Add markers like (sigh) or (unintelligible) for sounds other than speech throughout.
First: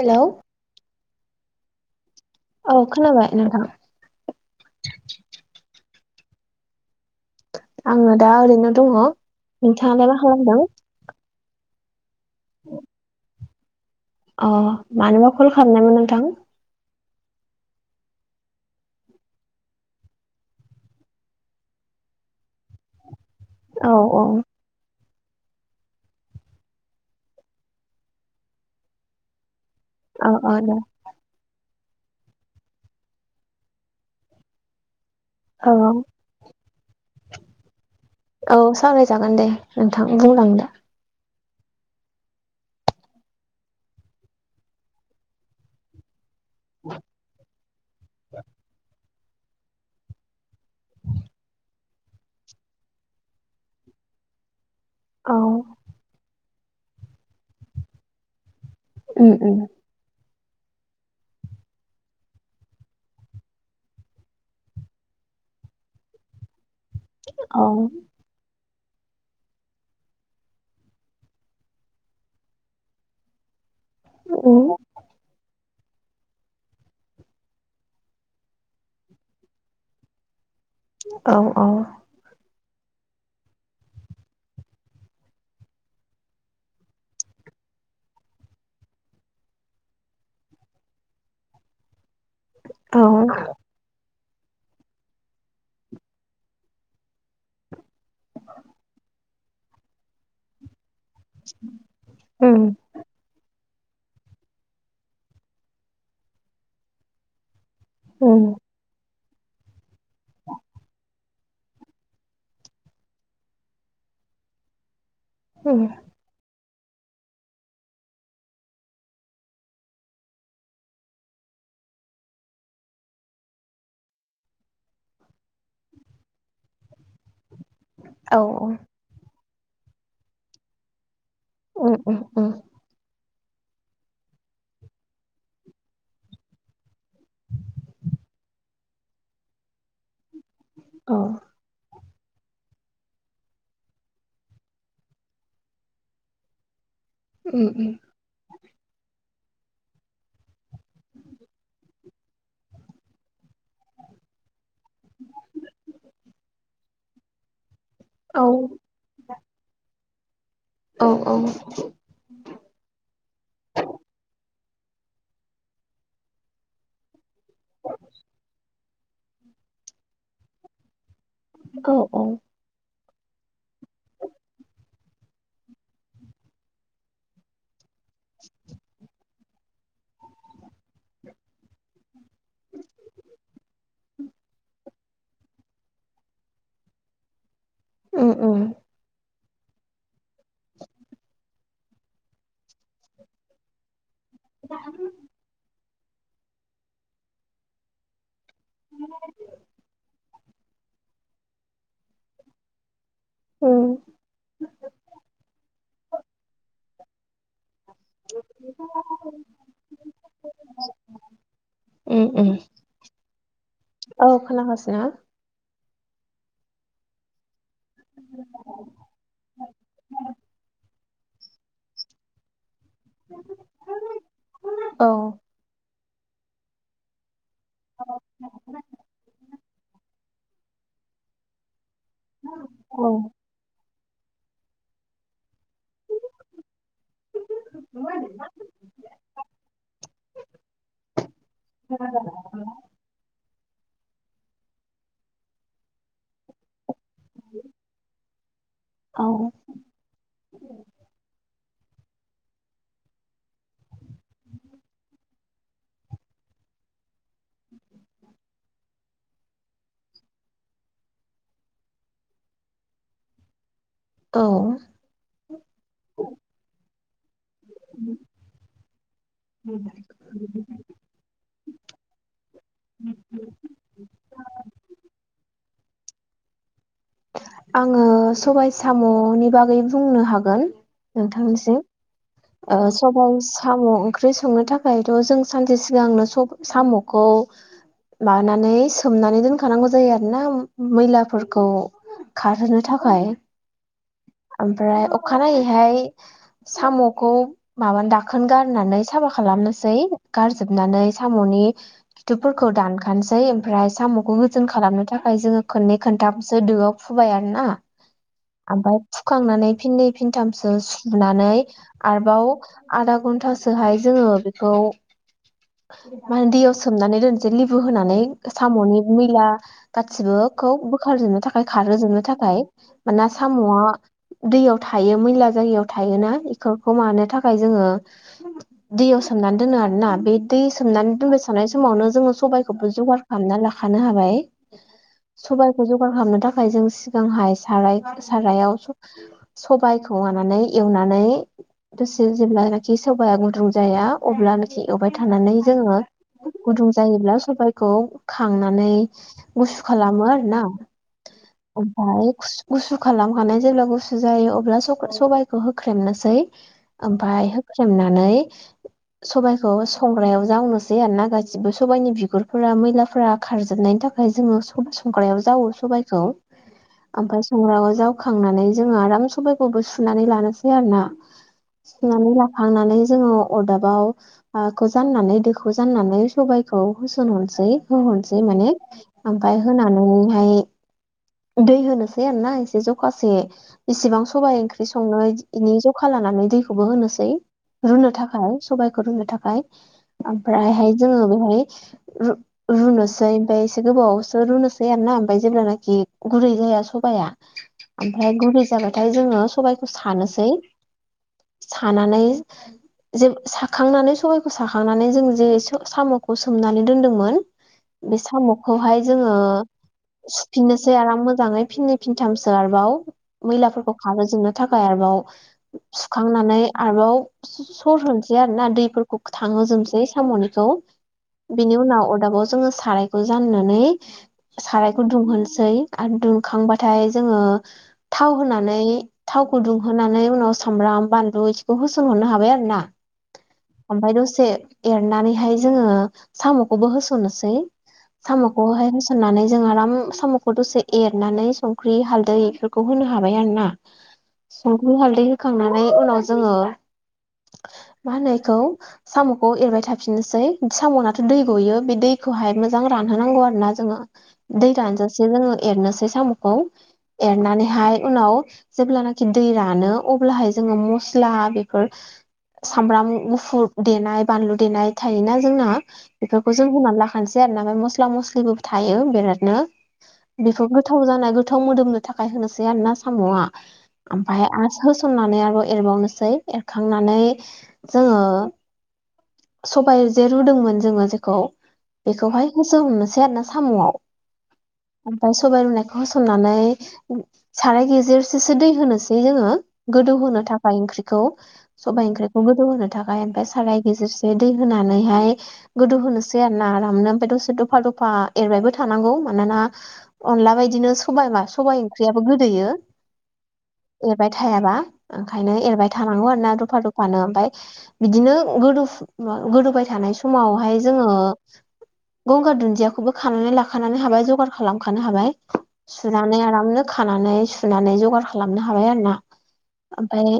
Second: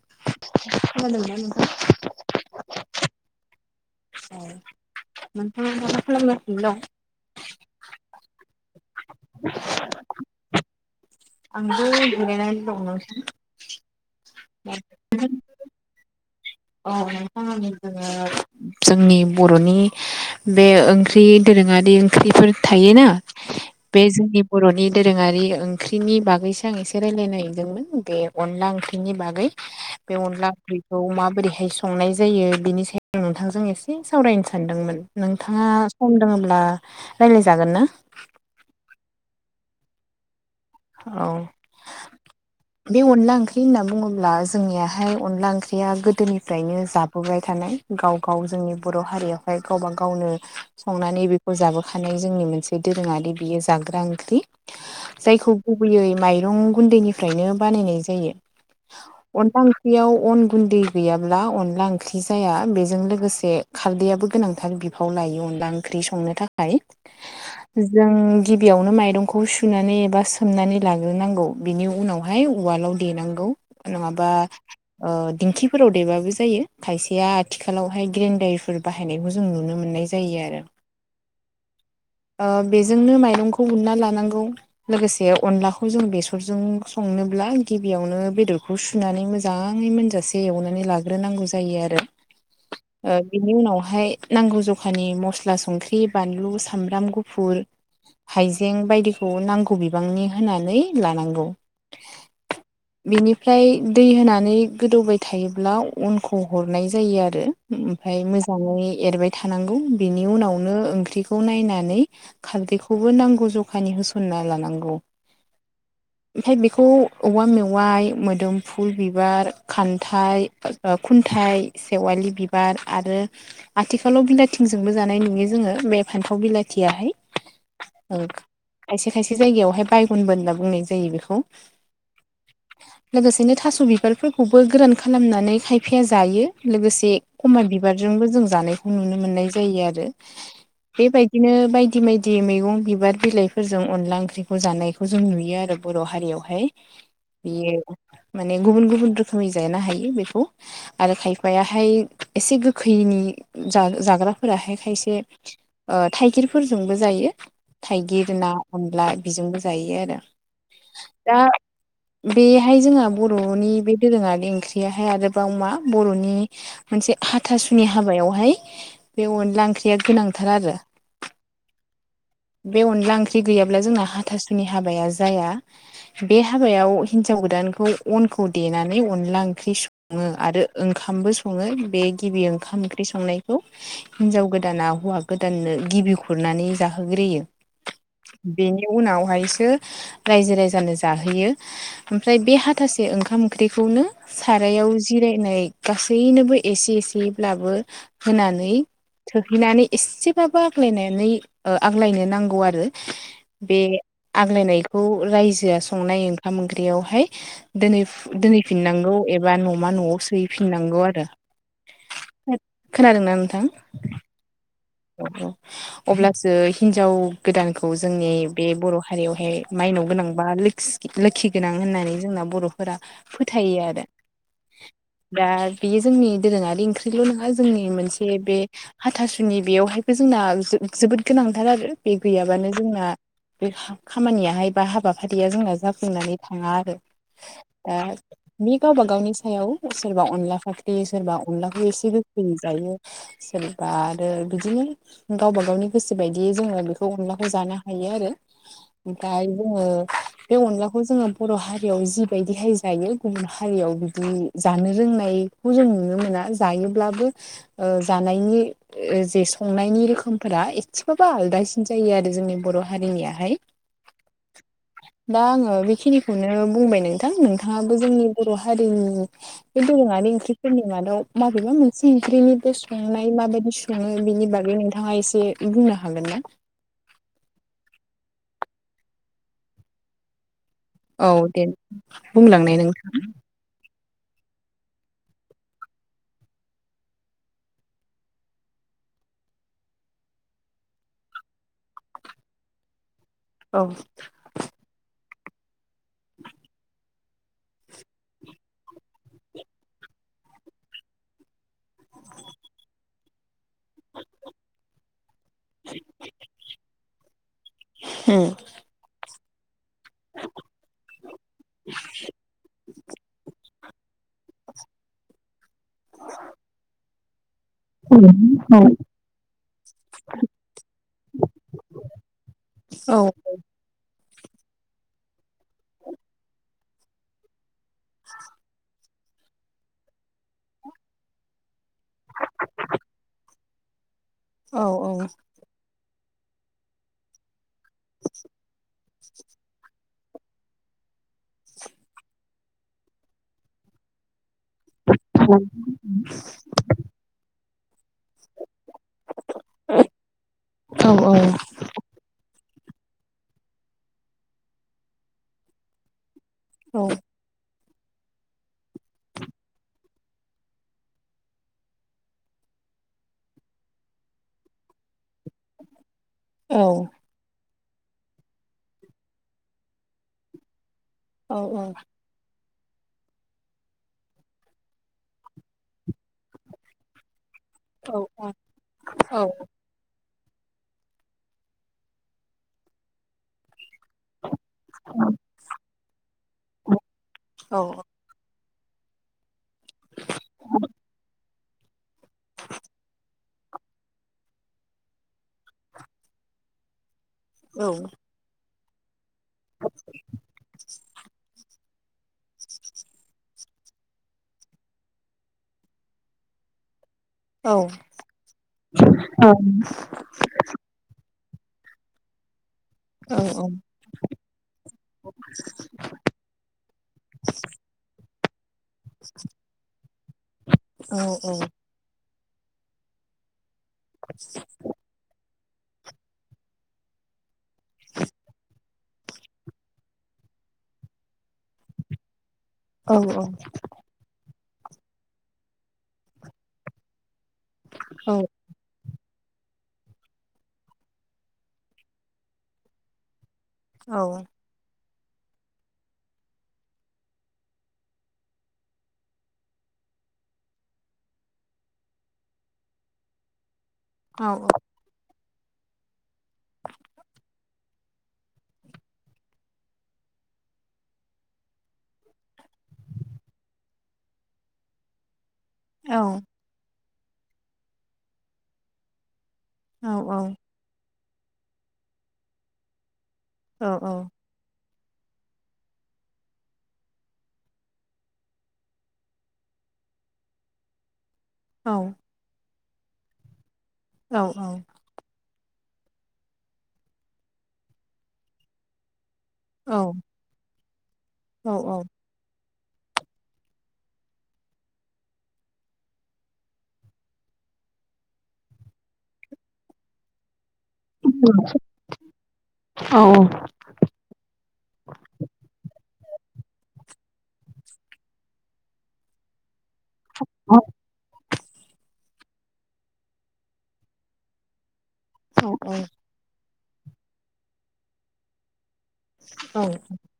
हेल' खोनादोंना नोंथां औ खोनाबाय नोंथां औ नोंथाङा दा मा खालामगासिनो दं आङो दा ओरैनो दङ नोंथाङालाय मा खालामदों (unintelligible) अ मानोबा कल खालामनायमोन नोंथां औ नोंथां आं जोङो जोंनि बर'नि बे ओंख्रि दोरोङा ओंख्रिफोर थायोना औ बे औ जोंनि बर'नि दोरोङारि ओंख्रिनि बागैसो आं एसे रायलायनो नागिरदोंमोन बे अनला ओंख्रिनि बागै बे औ अनला औ दे ओंख्रिखौ माबोरै हाय संनाय जायो बिनि सायाव नोंथांजों एसे सावरायनो सानदोंमोन नोंथाङा औ सम दोङब्ला रायलायजागोन ना? जागोन दे नोंथां बुंलांदो औ बे अनला ओंख्रि होनना बुङोब्ला जोंनियाहाय अनला ओंख्रिया गोदोनि फ्रायनो जाबोबाय थानाय गाव गाव जोंनि बर' हारियावहाय गावबा गावनो संनानै बेखौ जाबोखानाय जोंनि मोनसे दोरोङारि बियो जाग्रा ओंख्रि। औ। जायखौ गुबैयै माइरं गुन्दैनिफ्राइनो बानायनाय जायो उम उम अनला ओंख्रिआव अन गुन गुन्दै गैयाब्ला अनला ओंख्रि जाया बेजों लोगोसे खारदैयाबो गोनांथार बिफाव लायो अन अनला ओंख्रि संनो थाखाय औ जों गिबियावनो माइरंखौ सुनानै एबा सोमनानै लाग्रोनांगौ बिनि उनावहाय उवालाव देनांगौ। नङाबा उम ओ दिंखि फोराव देबाबो जायो खायसेया आथिखालावहाय ग्रेन्डारफोर बाहायनायखौ जों नुनो मोननाय जायो आरो। औ औ। ओ बेजोंनो माइरंखौ उनना लानांगौ लोगोसे से अनलाखौ जों बेसरजों संनोब्ला गिबियावनो बेदरखौ सुनानै मोजाङै मोनजा से एवनानै लाग्रोनांगौ जायो आरो औ बेनि उनावहाय नांगौ जखानि मस्ला संख्रि बानलु सामब्राम गुफुर हाइजें बायदिखौ नांगौ बे बांनि होनानै लानांगौ उम बेनिफ्राय ओमफ्राय दै होनानै गोदौबाय थायोब्ला अनखौ हरनाय जायो आरो। ओमफ्राय उम मोजाङै एरबाय थानांगौ बिनि उनावनो ओंख्रिखौ खौ नायनानै खारदैखौबो नांगौ जखानि होसनना लानांगौ । उम। बेखौ औवा मेवाइ मोदोमफुल बिबार खान्थाइ खुन्थाइ सेवालि बिबार आरो आथिखालाव बिलाइथिंजोंबो जानाय नुयो जोङो बे फान्थाव बिलाथि खाथियाहाय ओ औ खायसे खायसे जायगायावहाय बायगनबो होनना बुंनाय जायो बेखौ। ओम ओम ओम। लोगोसेनो थास' बिबारफोरखौबो गोरान खालामनानै खायफाया जायो लोगोसे खमा बिबारजोंबो जों जानायखौ नुनो मोननाय जायो आरो। औ बेबायदिनो बायदि बायदि मैगं बिबार बिलाइफोरजों अनला ओं ख्रिखौ जानायखौ जों नुयो आरो बर' हारियावहाय उम उम बेयो माने गुबुन गुबुन रोखोम रोखोमै जानो हायो बेखौ आरो खायफायाहाय एसे गोखैनि जा-जाग्रा माबाफोराहाय खायसे ओ थाइगिरफोरजोंबो जायो थाइगिर औ ना अनला बेजोंबो जायो आरो । औ दा बेहाय जोंहा बर'नि बे दोरोङारि ओंख्रि आहाय आरोबाव मा बर'नि मोनसे हाथासुनि हाबायावहाय बे अनला ओंख्रिया गोनांथार आरो । औ औ। ओंख्रि गैयाब्ला जोंना हाथासुनि हाबाया जाया बे हाबायाव हिन्जाव गोदानखौ अनखौ देनानै अनला ओंख्रि सङो आरो ओंखामबो सङो बे गिबि ओंखाम ओंख्रि संनायखौ हिनजाव गोदाना हौवा गोदाननो गिबि खुरनानै जाहोग्रोयो। उम उम। बेहायसो रायजो राजानो जाहोयो ओमफ्राय बे हाथासे ओंखाम ओंख्रिखौनो सारायाव जिरायनाय गासैनोबो एसे एसेयैब्लाबो होनानै थोहैनानै एसे बाबो आग्लायनानै ओ आग्लायनो नांगौ आरो। बे उम आग्लायनायखौ रायजोआ संनाय ओंखाम ओंख्रियावहाय दोनहैफि दोनहैफिननांगौ एबा न'मा न'आव सोहैफिननांगौ आरो। उम उम खोनादोंना नोंथां? औ खोनागासिनो औ औ अब्लासो हिनजाव गोदानखौ खौ जोंनि बे बर' हारियावहाय माइनाव गोनां बा लोखि लोखि गोनां होननानै जोंना बर' फोरा फोथायो आरो दा बेयो जोंनि दोरोङारि ओंख्रिल' नङा जोंनि मोनसे बे औ हाथासुनि बेयावहायबो जोंना जोबोद गोनांथार आरो बे गैयाबानो औ जोंना बे खामानियाहाय बा हाबाफारिया जोंना जाफुंनानै थाङा आरो दा बे गावबा गावनि सायाव सोरबा अनला फाख्रि सोरबा अनलाखौ एसे बोरैजायो सोरबा आरो बिदिनो गावबा गावनि गोसो बायदियै जोङो बे बे अनलाखौ जानो हायो आरो ओमफ्राय औ जोङो बे अनलाखौ जोङो बर' हा हारियाव जिबायदिहाय जायो गुबुन हारियाव बिदि जानो रोंनाय खौ जों नुनो मोना जायोब्लाबो ओ जानायनि ओ जे संनायनि रोखोमफोरा एसेबाबो आलदासिन जायो आरो जोंनि बर' हारिनियाहाय औ दा आङो बेखिनिखौनो बुंबाय नों थां नोंथाङाबो जोंनि बर' हारिनि बे दोरोङारि ओंख्रिफोरनि मादाव माबेबा मोनसे ओंख्रिनि बे संनाय माबायदि संङो बेनि बागै नोंथाङा एसे बुंनो हागोन ना? आङो सबाय साम'नि बागै बुंनो हागोन औ दे नोंथांनिसिम बुंलांनाय ओ नोंथां सबाय सा म ओंख्रि संनो थाखायथ' जों सानसे सिगांनो स साम'खौ मानानै सोमनानै दोनखानांगौ जायो आरोना मैलाफोरखौ खारहोनो थाखाय औ (inaudible) ओमफ्राय अखानायैहाय साम'खौ माबा दाखोन गारनानै साफा खालाम नोसै गारजोबनानै सामनि खिथुफोरखौ दानखासै ओमफ्राय साम'खौ गोजोन खालामनो थाखाय जोङो खननै खनथामसो दोआव फुबाय आरोना फुखांनानै फिननै फिनथामसो सुनानै आरोबाव आधा घन्टासोहाय जोङो बेखौ माहोनो दैयाव सोमनानै दोन से लिबु होनानै औ साम'नि मैला गासिबोखौ बोखारजोबनो थाखाय खारोजोबनो थाखा खाय औ माना साम'आ दैयाव थायो मैला जायगायाव थायोना इफोरखौ मानो थाखाय जोङो दैयाव सोमनानै दोनो आरोना बे दै सोमनानै दोनबाय थानायानाय समावनो जोङो सबायखौबो जगार खालामनानै लाखानो हाबाय औ औ सबायखौ जगार खालामनो थाखाय जों सिगांहाय साराय सबाइखौ मानानै एवनानै दसे जेब्लानाखि सबाया गुद्रुं जाया अब्लानो थे एवबाय थानानै जोङो गुदुं जायोब्ला सबायखौ खांनानै गुसु खालामो आरो ना ओमफ्राय गु गुसु खालामखानाय जेब्ला गुसु जायो अब्ला सबायाइखौ होख्रेमनोसै ओमफ्राय सोमनानै सबाइखौ संग्रायाव जावनोसै आरो ना सबायनि बिगुरफोरा मैलाफोरा खारजोबनायनि बेनि थाखाय जोङो सब संग्रायाव जावो सबायखौ ओमफ्राय संग्रायाव जावखांनानै जोङो आराम सबायखौबो सुनानै लानोसै आरो ना औ औ खांनानै जोङो अरदाबावखौ जाननानै दोखौ जाननानै सबाइखौ होसनहरनो सै होहरनोसै माने ओमफाय होनानैहाय दै होनो ना आरोना एसे जखासे इसिबां सबाइ ओंख्रि संनोनि जखा लानानै दैखौबो होनोसै रुनो थाखाय सबायाइखौ रुनो थाखाय ओमफ्रायहाय जोङो बेवहाय रु-रुनोसै ओमफ्राय एसे गोबावसो रुनोसै आरोना ओमफफ्राय जेब्लानाखि गुरै जाया सबाया ओमफ्राय गुरै जाबाथाय जोङो सबाइखौ सानोसै सानानै जे साखांनानै सबाइखौ साखांनानै जों जे साम'खौ सोमनानै दोनदोंमोन। बे साम'खौहाय जोङो सुफिननोसै आराम मोजाङै फिन्नै फिनथामसो आरोबाव मैलाफोरखौ खारो जोबनो थाखाय आरोबाव सुखांनानै आरोबाव सर होन आरो ना दैफोरखौ थाङो जोबसै साम'निखौ बिनि उनाव अरदाबाव जोङो साराइखौ जाननानै साराइखौ दुंहोनोसै आरो दुंखांबा नाथाय जोङो थाव होनानै थावखौ दुंहोनानै उनाव सामब्राम बानलु इखौ बोसोनहरनो हाबाय आरो ना। ओमफ्राय दसे एरनानैहाय जोङो साम'खौबो होस'नोसै। साम'खौहाय होसननानै जों आराम साम'खौ दसे एरनानै सं संख्रि हालदै बेफोरखौ होनो हाबाय आरो ना संख्रि हालदै दै होखांनानै उनाव जोङो मा होनो बेखौ साम'खौ एरबाय थाफिननोसै साम'नाथ' दै गयो बे दै खौहाय मोजां रानहोनांगौ आरो ना जोङो दै रानजासे जोङो एरनोसै साम'खौ। एरनानैहाय उनाव जेब्लानाखि दै रानो अब्लाहाय जोङो मस्ला बे फोर सामब्राम गुफुर देनाय बानलु देनाय थायोना? जोंना बेफोरखौ जों होननानै लाखानोसै आरो न मस्ला मस्लिबो थायो बिरादनो बेखौ गोथाव जानाय गोथाव मोदोमनो थाखाय होनोसै आरोना साम'आ। औ औ ओमफ्राय आ होसननानै आरो एरबावनोसै एरखांनानै जोङो सबाइ जे रुदोंमोन जोङो जेखौ बेखौहाय होस' हरनोसै आरो ना साम'आव। औ औ। सबाय रुनायखौ होसननानै साराय गेजेरसेसो दै होनोसै ज गोदौहो थाखाय ओंख्रिखौ सबाइ ओंख्रिखौ गोदौहोनो थाखाय ओमफाय साराय गेजेरसे दै होनानैहाय गोदौ होनोसै आरो ना आरामनो ओमफाय दसे दफा दफा फा एरबायबो थानांगौ मानोना अनला बायदिनो सबाइ मा सबाइ ओंख्रियाबो गोदोयो। एरबाय थायाबा ओंखायनो एरबाय थानांगौ आरो ना दफा दफानो ओमफ्राय बिदिनो गोदौ फु गोदौबाय थानाय समावहाय जोङो गंगार दुन्दियाखौबो खानानै लाखानानै हाबाय जगार खालामखा खानो हाबाय सुनानै आरामनो खानानै सुनानै जगार खालामनो हाबाय आरो ना। ओमफ्राय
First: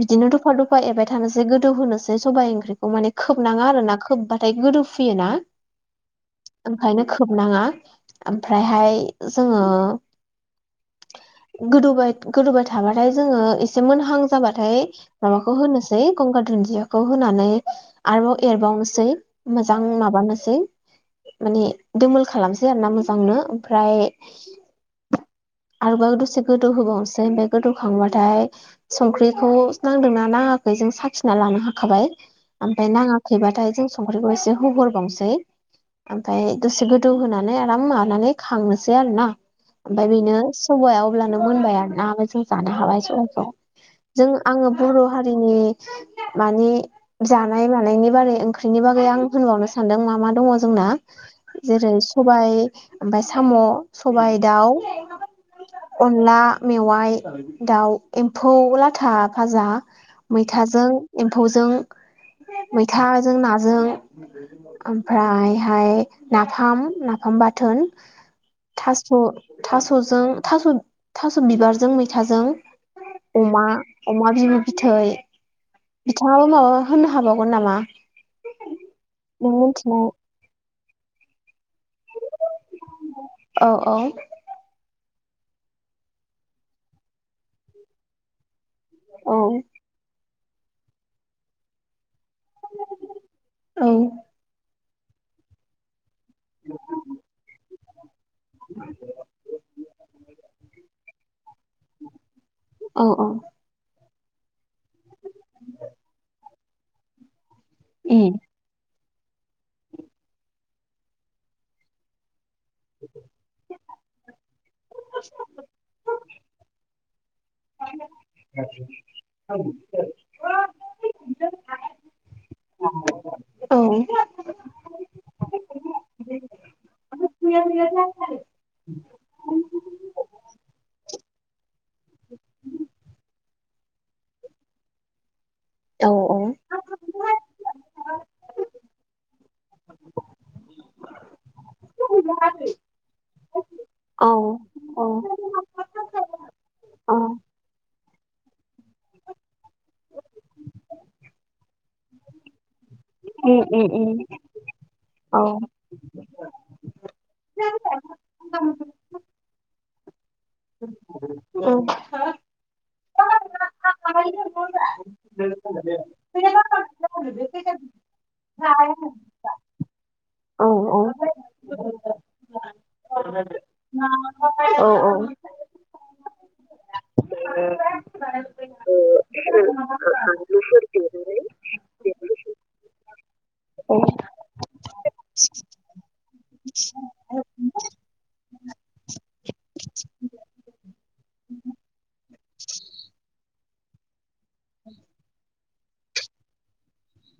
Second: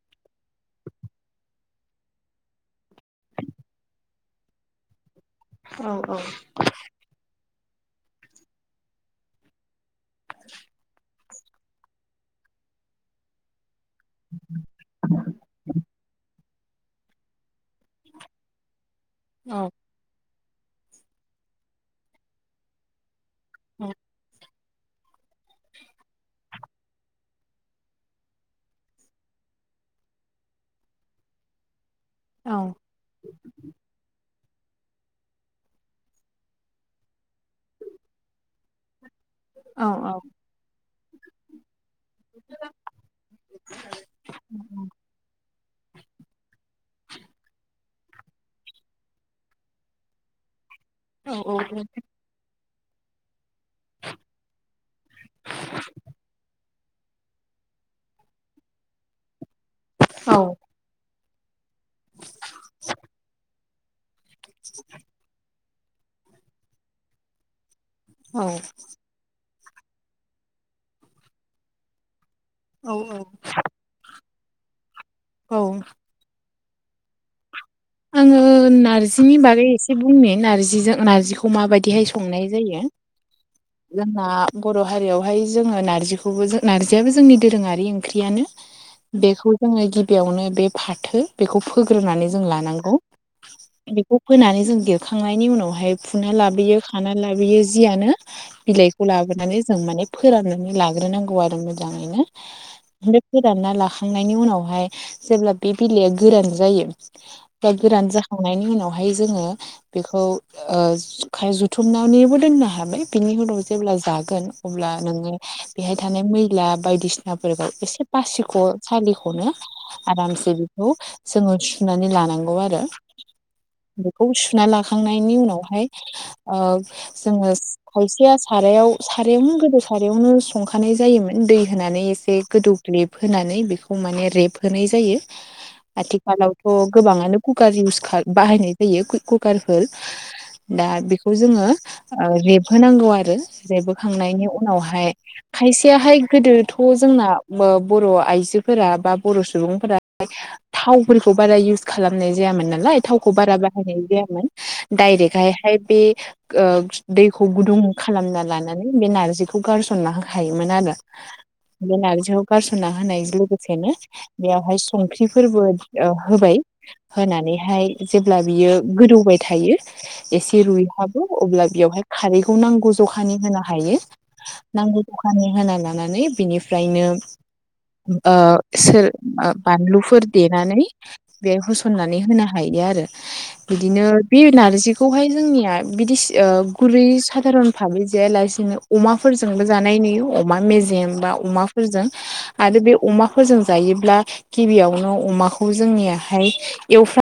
बिदिनो दफा दफा एरबाय थानोसै गोदौ होनोसै सबाय ओंख्रिखौ माने खोबनाङा आरो ना खोब्बाथाय गोदौ फुयोना ओंखायनो खोबनाङा ओमफ्रायहाय जोङो (inaudible) गोदौबाय गोदौबाय थाबाथाय जोङो एस एसे मोनहां जाबाथाय माबाखौ होनोसै गंगार दुनदि बिदिखौ होनानै आरोबाव एरबावनोसै मोजां माबानोसै माने दमोल खालामसै आरो ना मोजांनो ओमफ्राय आरोबाव दसे गोदौ होबावनोसै गोदौखांबाथाय संख्रिखौ नांदों ना ना खौ जों साखिना लानो हाखाबाय ओमफ्राय नाङाखैबाथाय जों संखरिखौसे होहरबावनोसै ओमफफ्राय दसे गोदौ होनानै आराम मानानै खांनोसै आरो ना। ओमफफ्राय बेनो सबाया अब्लानो मोनबाय आरोनााय ज जानो हाबाय सबाइखौ । जों आङो बर' हारिनि मानिे जानाय मानायनि बारै ओंख्रिनि बागै आं होनबावनो सानदों मा मा दङ जोंना जेरै सबाय ओमफ्राय साम' सबायाइ दाउ अनला मेवाइ दाउ एम्फौ लाथा फाजा मैथाजों एम्फौजों मैथाजों नाजों ओमफ्राय ओमाय नाफाम नाफाम बाथोन। औ। थास' थास'जों थास' थास' बिबारजों मैथाजों अमा अमा बिबौ बिथै बिथाङाबो माबा होननो हाबावगोन नामा आङो नार्जिनि नों बागै एसे मिथिनाय बुंनो नारजिजों नारजिखौ माबायदिहाय सं संनाय जायो औ औ जोंना बर' हारियावहाय जोङो नारजिखौबो नारजियाबो जोंनि दोरोङारि ओंख्रियानो । औ बेखौ जोङो गिबियावनो बे फाथो बेखौ फोग्रोनानै जोङो औ बेखौ फोनानै जों देरखांनायनि उनावहाय फुना लाबोयो खानानै लाबोयो जियानो बिलाइखौ लाबोनानै जों माने फोराननानै लाग्रोनांगौ मोजाङैनो औ बे औ फोरानना ला नायनि उनावहाय जेब्ला बे बिलाइआ गोरान जायो बा गोरान जाखांनायनि उनावहाय हाय जोङो बेखौखाय जुथुमनानैबो दोनना हाबाय बिनि उनाव जेब्ला जागोन अब्ला नोङो बेहाय थानाय मैला बायदिसिना नाफोरखौ एसे फासिख' सालिख'नो आरामसे बेखौ जोङो सुनानै लानांगौ खौ आरो बेखौ सुनानै लाखांना उनावहाय ओ जोङो खायसेया सारायाव सारायावनो गोदो सारायावनो संखानाय जायोमोन दै होनानै एसे गोदौग्ललिब होनानै बेखौ माने रेब होनाय जायो औ आथिखालावथ' गोबाङानो कुकार इउस बाहायनाय जायो कुकारफोर दा बेखौ जोङो ऐ रेबहोनांगौ आरो औ रेबहोखांनायनि उनावहाय खायसेयाहाय गोदोथ' जोंना औ बो बर' आइजोफोरा बा बर' सुबुंफोरा थावफोरखौ बारा इउस खालामनाय जायामोन नालाय थावखौ बारा उम उम बाहायनाय उम जायामोन डायरेक्हाय औ हाय बे ओ दैखौ गुदुं खालामना लानानै बे नारजिखौ गारस हायोमोन आरो औ बे नारजिखौ गारस'ना होनाय लोगोसेनो बेयावहाय संख्रि फोरबो होबाय होनानैहाय जेब्ला बियो गोदौबाय थायो एसे रुइहाबो अब्ला बेयावहाय खारैखौ नांगौ जखानि होनो हायो औ नांगौ जखानि होना लानानै बिनिफ्रायनो ओ सोर बानलुफोर देनानै बेहाय होसननानै होनो हायो आरो औ बिदिनो बे नारजिखौहाय जोंनिया बिदिसि गुरै सधारन भाबै जाया लासेनो अमाफोरजोंबो जानायनि अमा मेजेम बा अमाफोरजों आरो बे अमाफोरजों जायोब्ला गिबियावनो अमाखौ जोंनियाहाय एवफ्रां